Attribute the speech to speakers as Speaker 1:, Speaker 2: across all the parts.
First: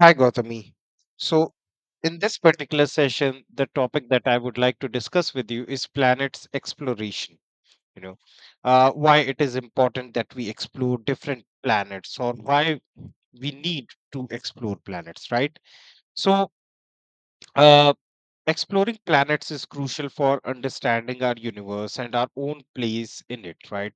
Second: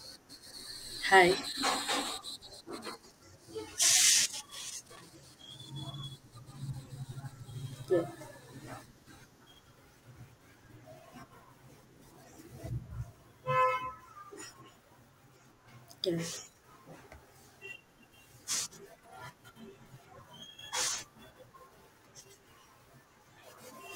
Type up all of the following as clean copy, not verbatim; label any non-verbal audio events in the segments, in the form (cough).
Speaker 1: Hi, Gautami.
Speaker 2: Hi.
Speaker 1: So, in this particular session, the topic that I would like to discuss with you is planets exploration. You
Speaker 2: Yeah.
Speaker 1: know, why it is important that we explore different planets, or why we need to explore planets, right?
Speaker 2: Yeah.
Speaker 1: So, uh, Exploring planets is crucial for understanding our universe and our own place in it, right?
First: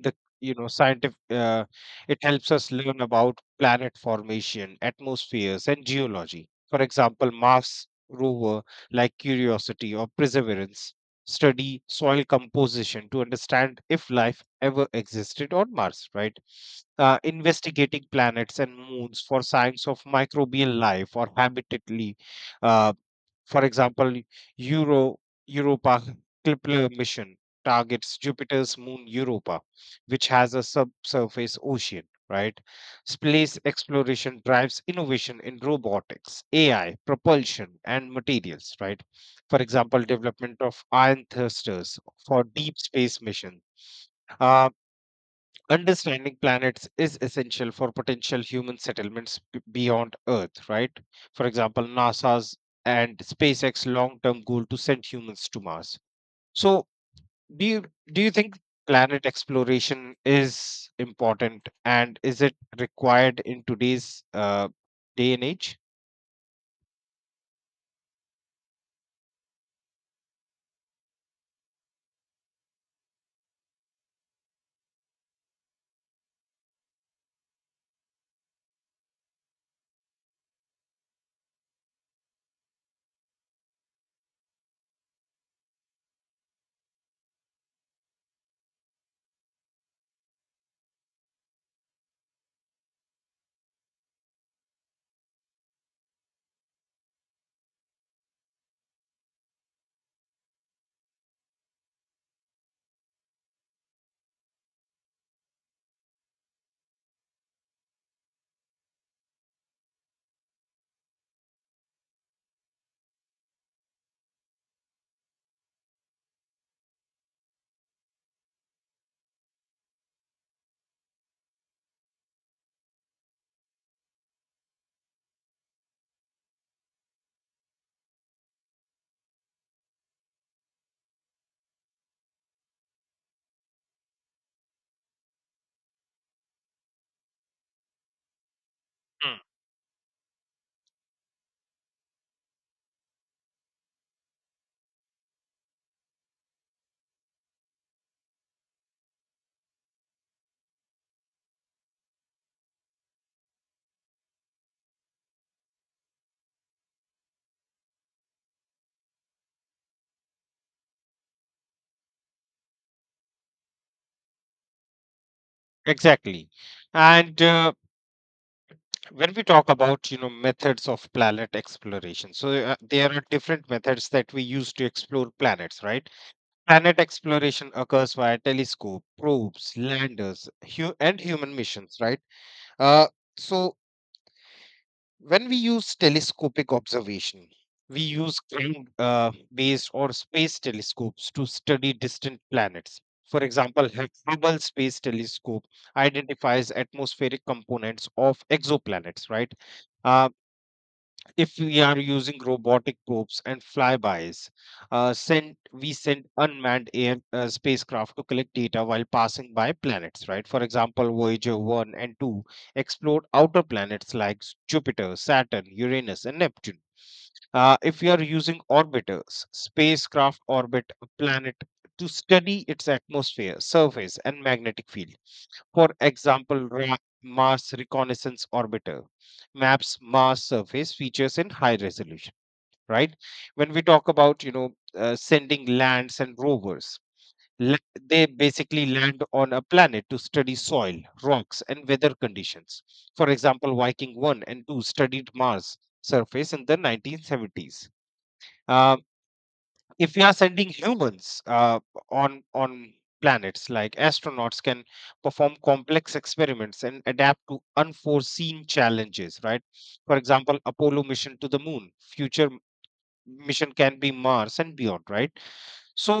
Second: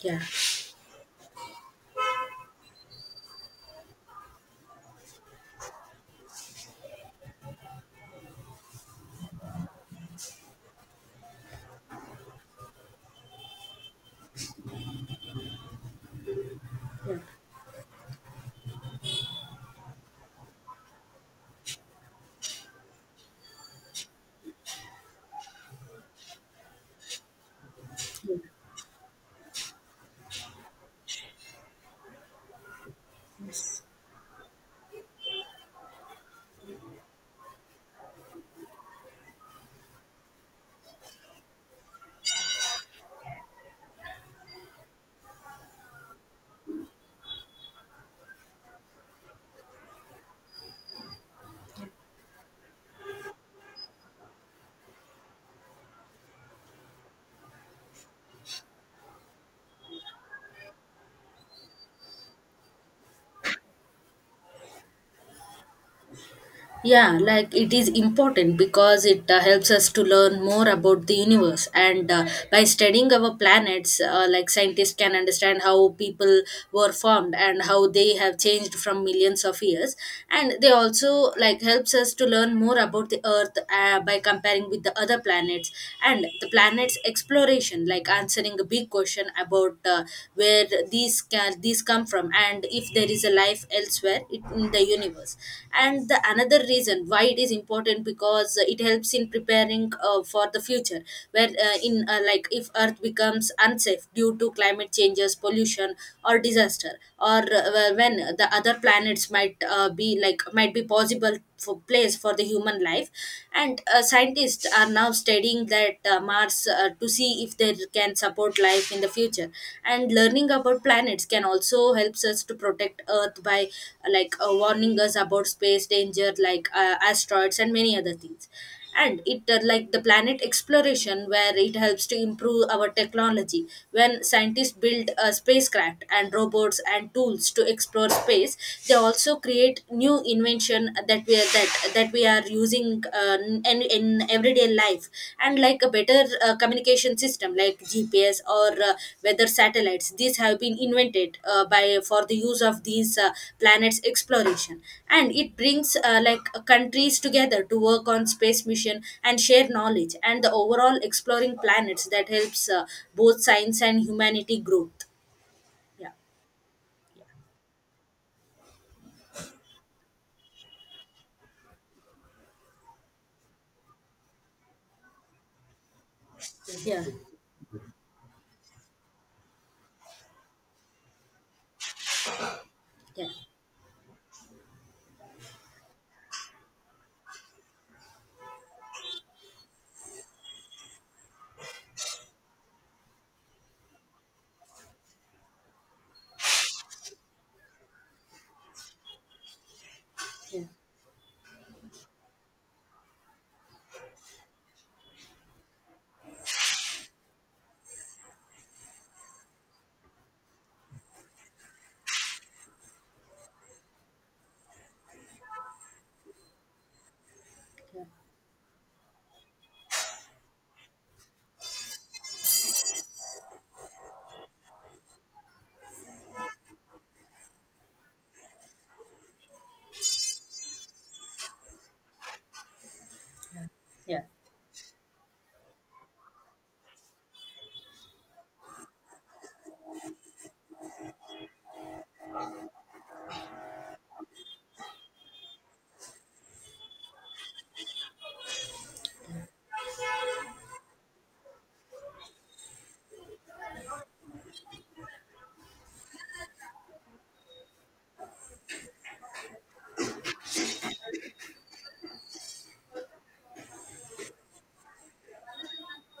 Speaker 1: The
Speaker 2: Yeah.
Speaker 1: you know scientific It helps us learn about planet formation, atmospheres, and geology. For example, Mars rover like Curiosity or Perseverance study soil composition to understand if life ever existed on Mars, right?
Speaker 2: Yeah.
Speaker 1: Investigating planets and moons for signs of microbial life or habitatly, for example, Euro Europa Kepler mission targets Jupiter's moon Europa, which has a subsurface ocean, right? Space
Speaker 2: Yes.
Speaker 1: exploration drives innovation in robotics, AI, propulsion, and materials, right? For example, development of ion thrusters for deep space mission. uh, Understanding planets is essential for potential human settlements beyond Earth, right? For example, NASA's and SpaceX long-term goal to send humans to Mars. So, do you do you think planet exploration is important and is it required in today's day and age?
Speaker 2: Yeah, like it is important because it helps us to learn more about the universe. And By studying our planets, like scientists can understand how people were formed and how they have changed from millions of years. And they also like helps us to learn more about the Earth, by comparing with the other planets, and the planets exploration, like answering a big question about where these come from, and if there is a life elsewhere in the universe. And the another reason why it is important, because it helps in preparing for the future, where in like if earth becomes unsafe due to climate changes, pollution or disaster, or when the other planets might be like might be possible for place for the human life. And scientists are now studying that mars, to see if they can support life in the future. And learning about planets can also helps us to protect earth by warning us about space danger, like asteroids and many other things. And it like the planet exploration, where it helps to improve our technology when scientists build spacecraft and robots and tools to explore space. They also
Speaker 1: Hmm.
Speaker 2: create new invention that we are using in everyday life, and like a better communication navigation system like GPS, or weather satellites. These have been invented by for the use of these planets exploration, and it brings countries together to work on space mission and share knowledge, and the overall exploring planets that helps both science and humanity growth. Yeah,
Speaker 1: Exactly. And when we talk about methods of planet exploration, so there are different methods that we use to explore planets, right? Planet
Speaker 2: yeah,
Speaker 1: exploration occurs via telescope, probes, landers, and human missions, right? Uh,
Speaker 2: yeah,
Speaker 1: so, when we use telescopic observation, we use ground based or space telescopes to study distant planets. For example, Hubble Space Telescope identifies atmospheric components of exoplanets, right? Uh,
Speaker 2: yeah,
Speaker 1: if we are using robotic probes and flybys, send we send unmanned air spacecraft to collect data while passing by planets, right? For example, Voyager one and two explored outer planets like Jupiter, Saturn, Uranus, and Neptune. If
Speaker 2: yeah.
Speaker 1: we are using orbiters, spacecraft orbit a planet to study its atmosphere, surface, and magnetic field. For example, Mars Reconnaissance Orbiter maps Mars surface features in high resolution, right? When we talk
Speaker 2: Yeah.
Speaker 1: about sending lands and rovers, they basically land on a planet to study soil, rocks, and weather conditions. For example, Viking 1 and 2 studied Mars surface in the 1970s. If we are sending humans on planets, like astronauts can perform complex experiments and adapt to unforeseen challenges, right? For example, Apollo mission to the moon. Future mission can be Mars and beyond, right? So,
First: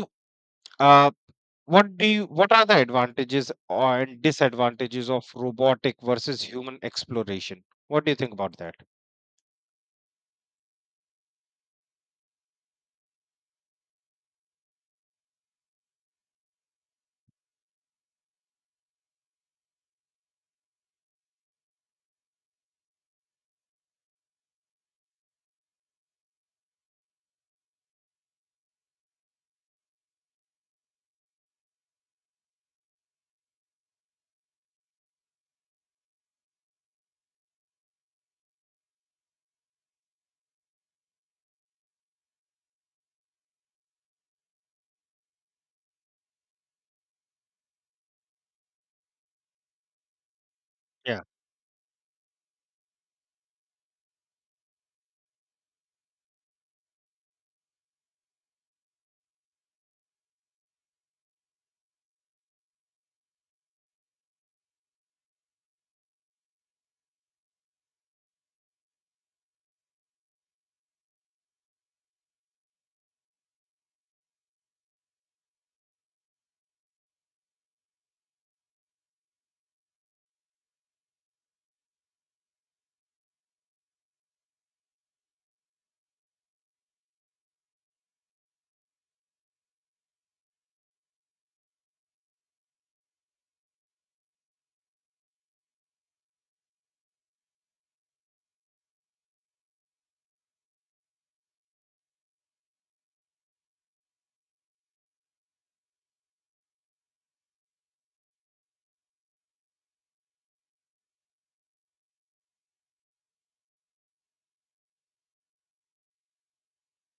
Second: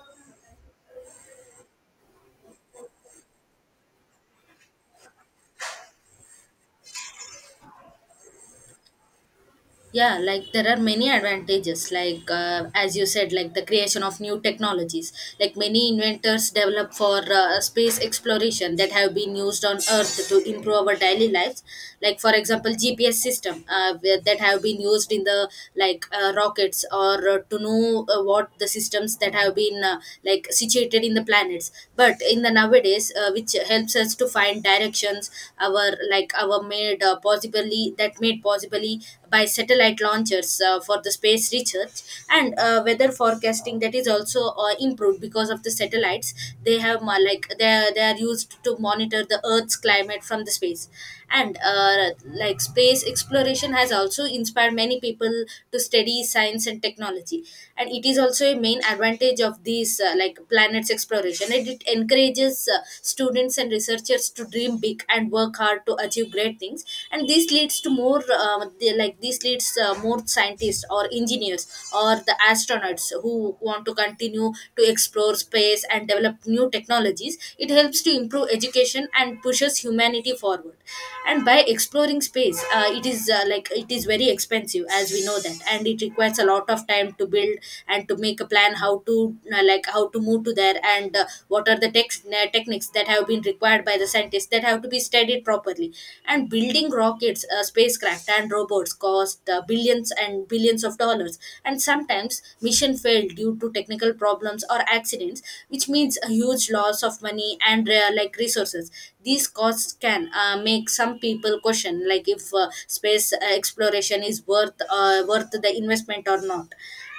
Speaker 1: uh, what do you what are the advantages or and disadvantages of robotic versus human exploration? What do you think about that?
Speaker 2: Yeah, like there are many advantages, like as you said, like the creation of new technologies, like many inventors develop for space exploration that have been used on earth to improve our daily lives. Like, for example, gps system, that have been used in the like rockets, or to know what the systems that have been like situated in the planets, but in the nowadays, which helps us to find directions, our like our made possibly, that made possibly by satellite launchers for the space research. And weather forecasting that is also improved because of the satellites. They have like they are used to monitor the earth's climate from the space.
Speaker 1: Yeah.
Speaker 2: And like space exploration has also inspired many people to study science and technology, and it is also a main advantage of these like planets exploration. And it encourages students and researchers to dream big and work hard to achieve great things. And this leads to more like this leads more scientists or engineers or the astronauts who want to continue to explore space and develop new technologies. It helps to improve education and pushes humanity forward. And by exploring space, it is like it is very expensive, as we know that, and it requires a lot of time to build and to make a plan how to like how to move to there. And what are the techniques mechanics that have been required by the scientists, that have to be studied properly. And building rockets, spacecraft and robots cost billions and billions of dollars. And sometimes mission failed due to technical problems or accidents, which means a huge loss of money and like resources. These costs can make some people question like if space exploration is worth the investment or not.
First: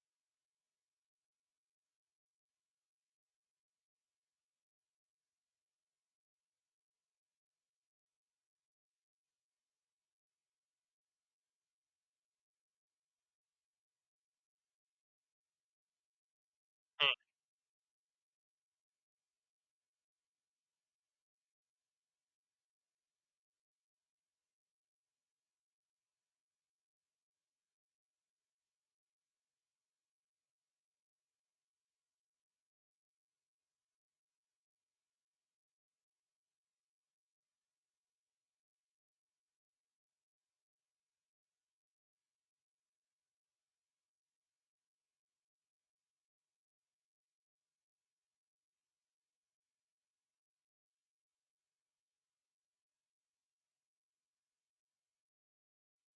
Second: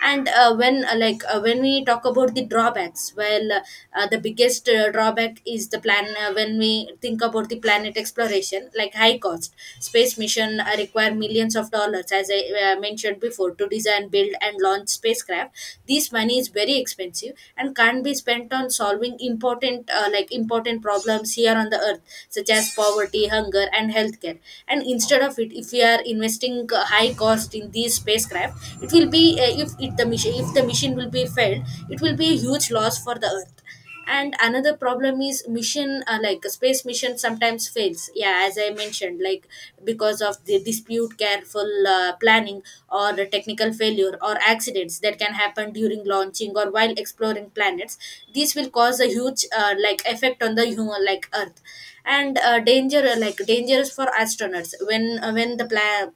Speaker 2: And when we talk about the drawbacks, well, the biggest drawback is the plan, when we think about the planet exploration, like high cost. Space mission require millions of dollars, as I mentioned before, to design build and launch spacecraft. This money is very expensive and can't be spent on solving important like important problems here on the earth, such as poverty, hunger and healthcare. And instead of it, if we are investing high cost in these spacecraft, it will be if the mission, if the mission will be failed, it will be a huge loss for the earth. And another problem is mission, like space mission sometimes fails, yeah, as I mentioned, like because of the dispute careful planning, or the technical failure or accidents that can happen during launching or while exploring planets. This will cause a huge like effect on the human like earth. And danger like dangerous for astronauts, when the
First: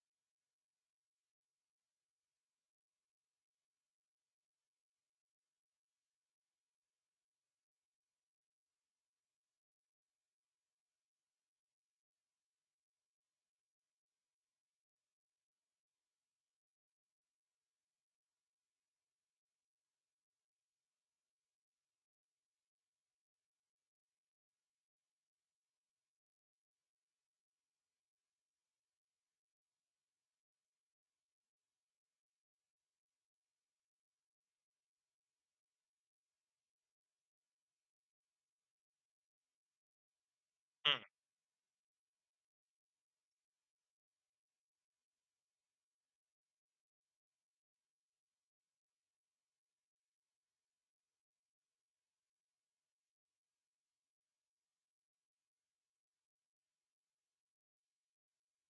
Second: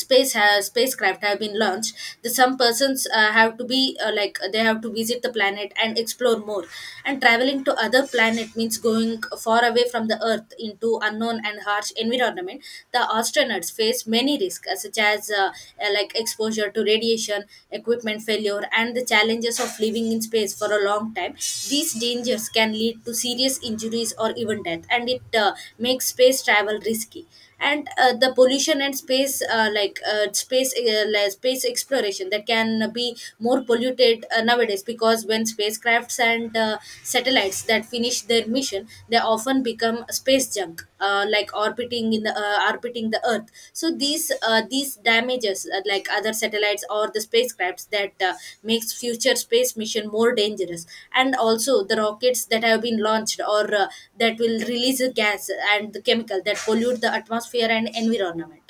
Speaker 2: space has spacecraft have been launched, the some persons have to be they have to visit the planet and explore more. And traveling to other planet means going far away from the earth into unknown and harsh environment. The astronauts face many risks, such as like exposure to radiation, equipment failure, and the challenges of living in space for a long time. These dangers can lead to serious injuries or even death, and it makes space travel risky. And the pollution and space like space like space exploration that can be more polluted nowadays, because when spacecrafts and satellites that finish their mission, they often become space junk,
Speaker 1: Mm.
Speaker 2: like orbiting in the orbiting the earth. So these damages like other satellites or the spacecrafts that makes future space mission more dangerous. And also the rockets that have been launched, or that will release a gas and the chemical that pollute the atmosphere and environment.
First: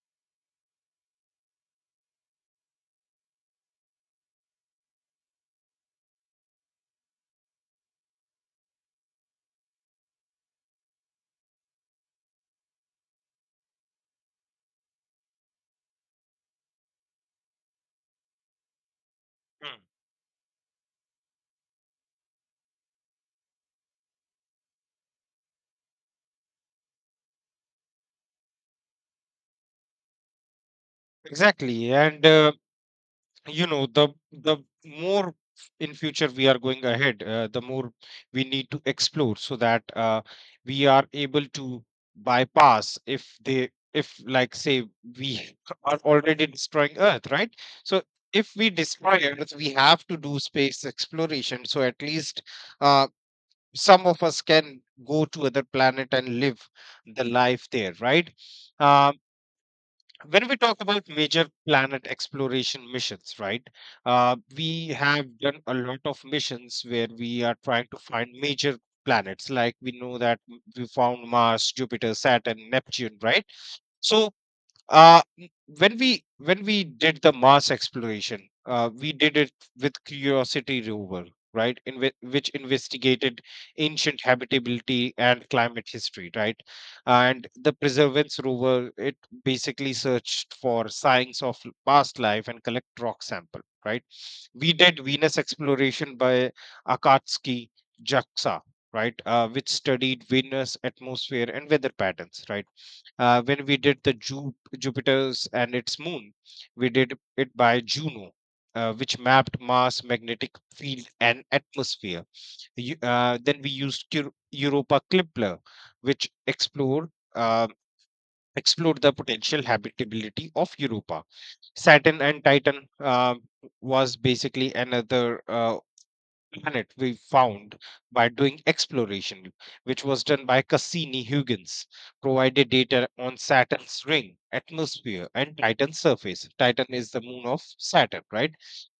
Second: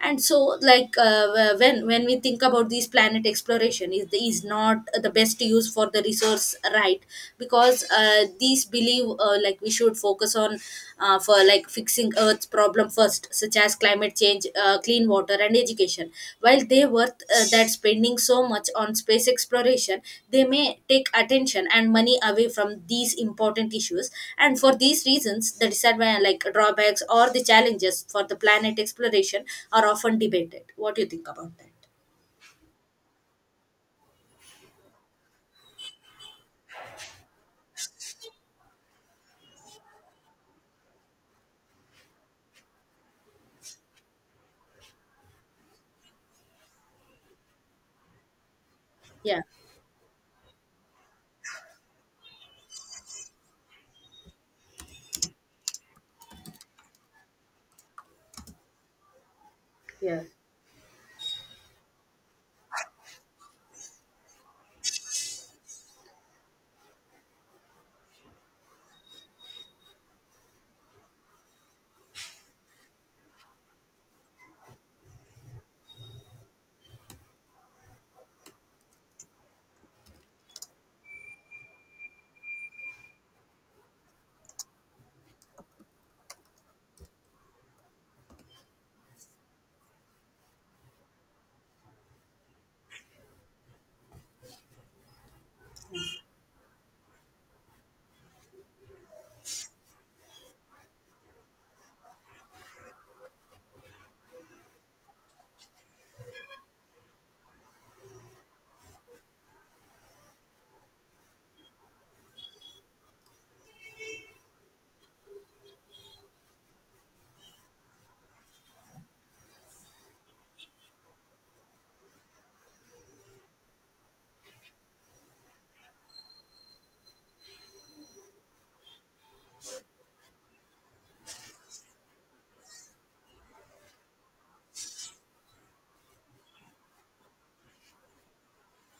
Speaker 2: And so, like uh, when we think about these planet exploration, is not the best use for the resource, right? Because these believe like we should focus on for like fixing Earth's problem first, such as climate change, clean water, and education. While they worth that spending so much on space
Speaker 1: Mm.
Speaker 2: exploration, they may take attention and money away from these important issues. And for these reasons, the disadvantages like drawbacks or the challenges for the planet exploration are often debated. What do you think about that?
Speaker 1: Exactly, and the more in future we are going ahead, the more we need to explore so that we are able to bypass. If they, if like say, we (laughs) are already destroying earth, right? So if we destroy
Speaker 2: Yeah,
Speaker 1: earth we have to do space exploration, so at least uh, some of us can go to other planet and live the life there, right? Uh,
Speaker 2: yeah,
Speaker 1: when we talk about major planet exploration missions, right? We have done a lot of missions where we are trying to find major planets. Like we know that we found Mars, Jupiter, Saturn, Neptune, right? So uh, n- when we did the Mars exploration, we did it with Curiosity rover, right? Which investigated ancient habitability and climate history, right? And the Preservance rover, it basically searched for signs of past life and collect rock sample, right? We did Venus exploration by Akatsuki Jaksa, right? Which studied Venus atmosphere and weather patterns, right? When we did the Jupiter's and its moon. We did it by Juno, which mapped Mars' magnetic field and atmosphere. Then we used Europa Kepler, which explored the potential habitability of Europa. Saturn and Titan was basically another planet we found by doing exploration, which was done by Cassini Huygens, provided data on Saturn's ring, atmosphere, and Titan's surface. Titan is the moon of Saturn, right?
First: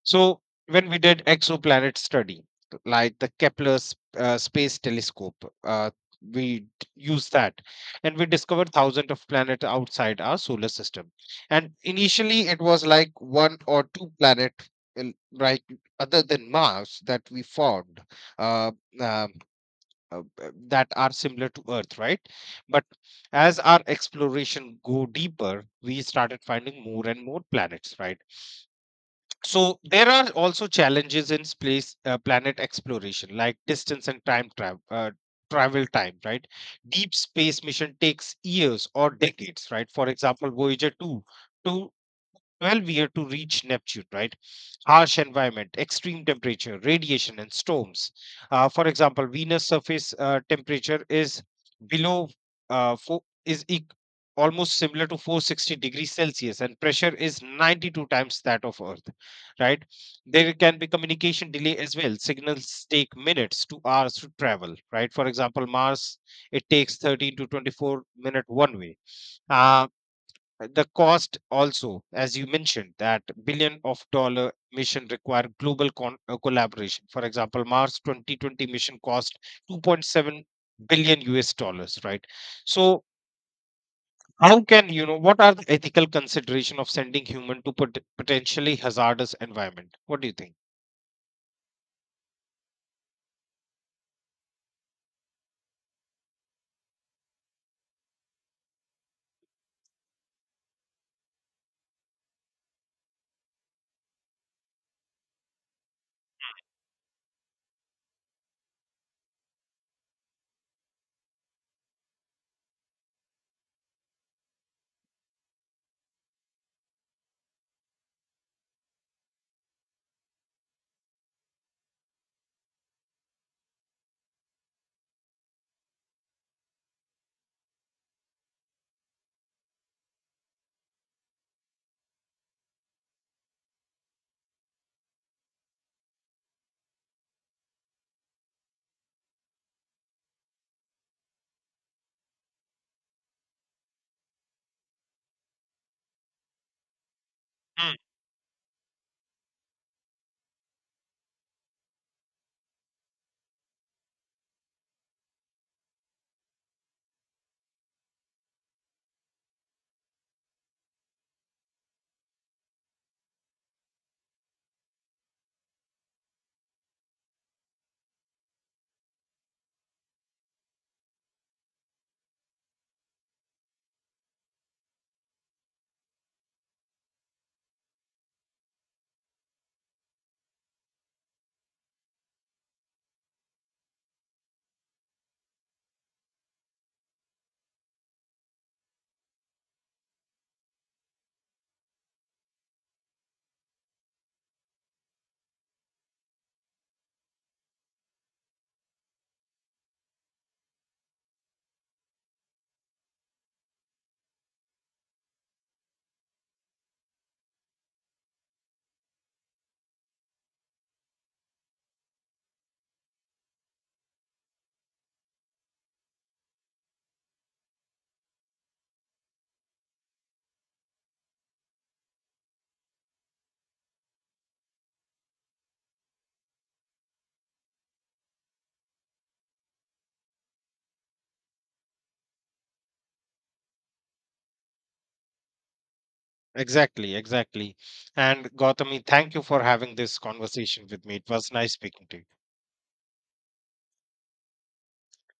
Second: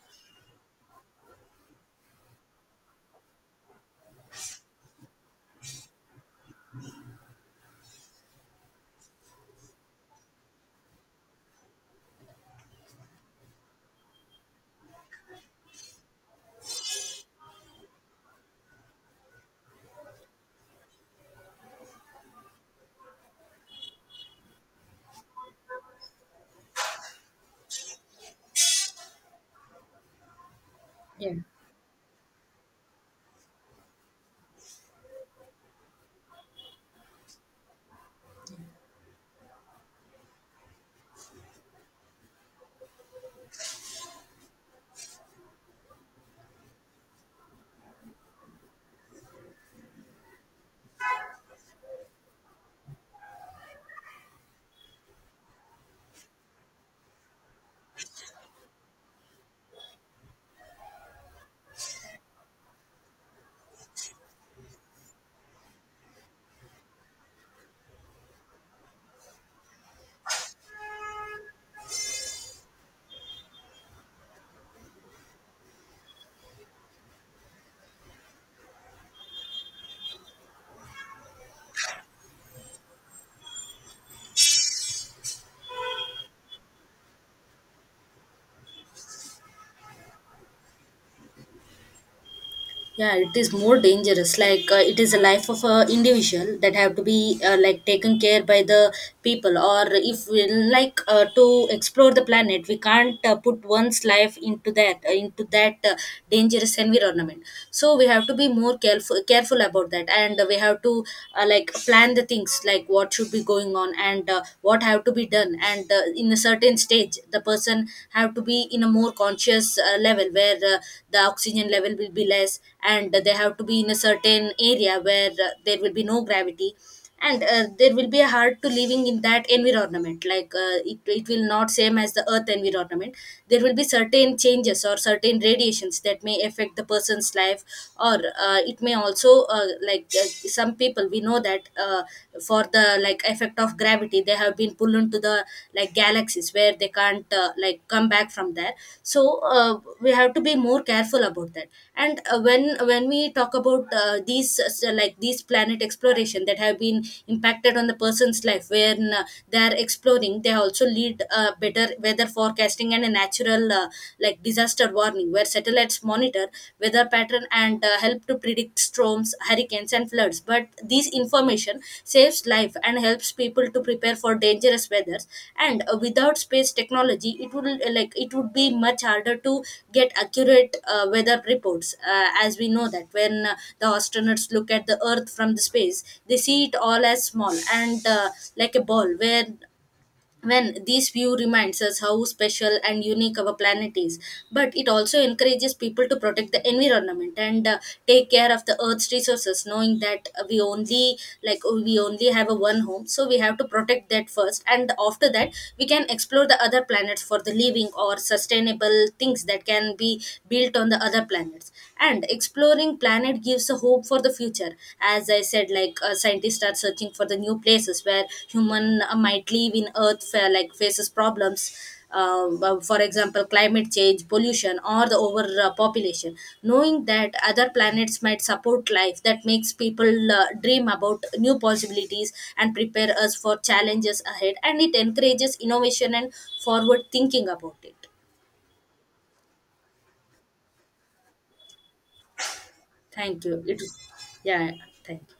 Speaker 1: So, when we did exoplanet study, like the Kepler Space Telescope, uh, we used that and we discovered thousands of planets outside our solar system. And initially, it was like one or two planet, right? Other than Mars that we formed, uh, um, uh, uh, that are similar to Earth, right? But as our exploration go deeper, we started finding more and more planets, right? So there are also challenges
Speaker 2: yeah.
Speaker 1: in space planet exploration, like distance and time travel. Travel time, right? Deep space mission takes years or decades, right? For example, Voyager 2 to 12 year to reach Neptune, right? Harsh environment, extreme temperature, radiation, and storms. For example, Venus surface temperature is below four, is eq- almost similar to 460 degrees Celsius, and pressure is 92 times that of Earth, right? There can be communication delay as well. Signals take minutes to hours to travel, right? For example, Mars, it takes 13 to 24 minute one way. Uh, the cost also, as you mentioned, that billion of dollar mission require global collaboration. For example, Mars 2020 mission cost 2.7 billion US dollars, right? So how can you know what are the ethical consideration of sending human to potentially hazardous environment? What do you think?
Speaker 2: Yeah, it is more dangerous, like it is a life of a individual that have to be like taken care by the people. Or if we like to explore the planet, we can't put one's life into that dangerous environment. So we have to be more careful about that, and we have to like plan the things like what should be going on, and what have to be done. And in a certain stage age, the person have to be in a more conscious level, where the oxygen level will be less, and they have to be in a certain area where there will be no gravity. And there will be a hard to living in that environment, like it will not same as the earth environment. There will be certain changes or certain radiations that may affect the person's life. Or it may also some people we know that for the like effect of gravity, they have been pulled into the like galaxies, where they can't like
Speaker 1: Mm.
Speaker 2: come back from there. So uh, we have to be more careful about that. And when we talk about like these planet exploration that have been impacted on the person's life, when they are exploring, they also lead better weather forecasting, and a natural like disaster warning, where satellites monitor weather pattern, and help to predict storms, hurricanes, and floods. But this information saves life and helps people to prepare for dangerous weathers. And without space technology, it would like it would be much harder to get accurate weather reports. As we know that, when the astronauts look at the Earth from the space, they see it all as small and like a ball, where when this view reminds us how special and unique our planet is. But it also encourages people to protect the environment, and take care of the earth's resources, knowing that we only like we only have a one home. So we have to protect that first, and after that we can explore the other planets for the living or sustainable things that can be built on the other planets. And exploring planet gives a hope for the future. As I said, like scientists are searching for the new places where human might live in earth like faces problems. For example, climate change, pollution, or the overpopulation. Knowing that other planets might support life, that makes people dream about new possibilities, and prepare us for challenges ahead, and it encourages innovation and forward
Speaker 1: Exactly,
Speaker 2: thinking
Speaker 1: exactly.
Speaker 2: about it.
Speaker 1: And Gautami, thank you for having this conversation with me. It was nice speaking to you.
Speaker 2: Thank you. It. Yeah. Thank you.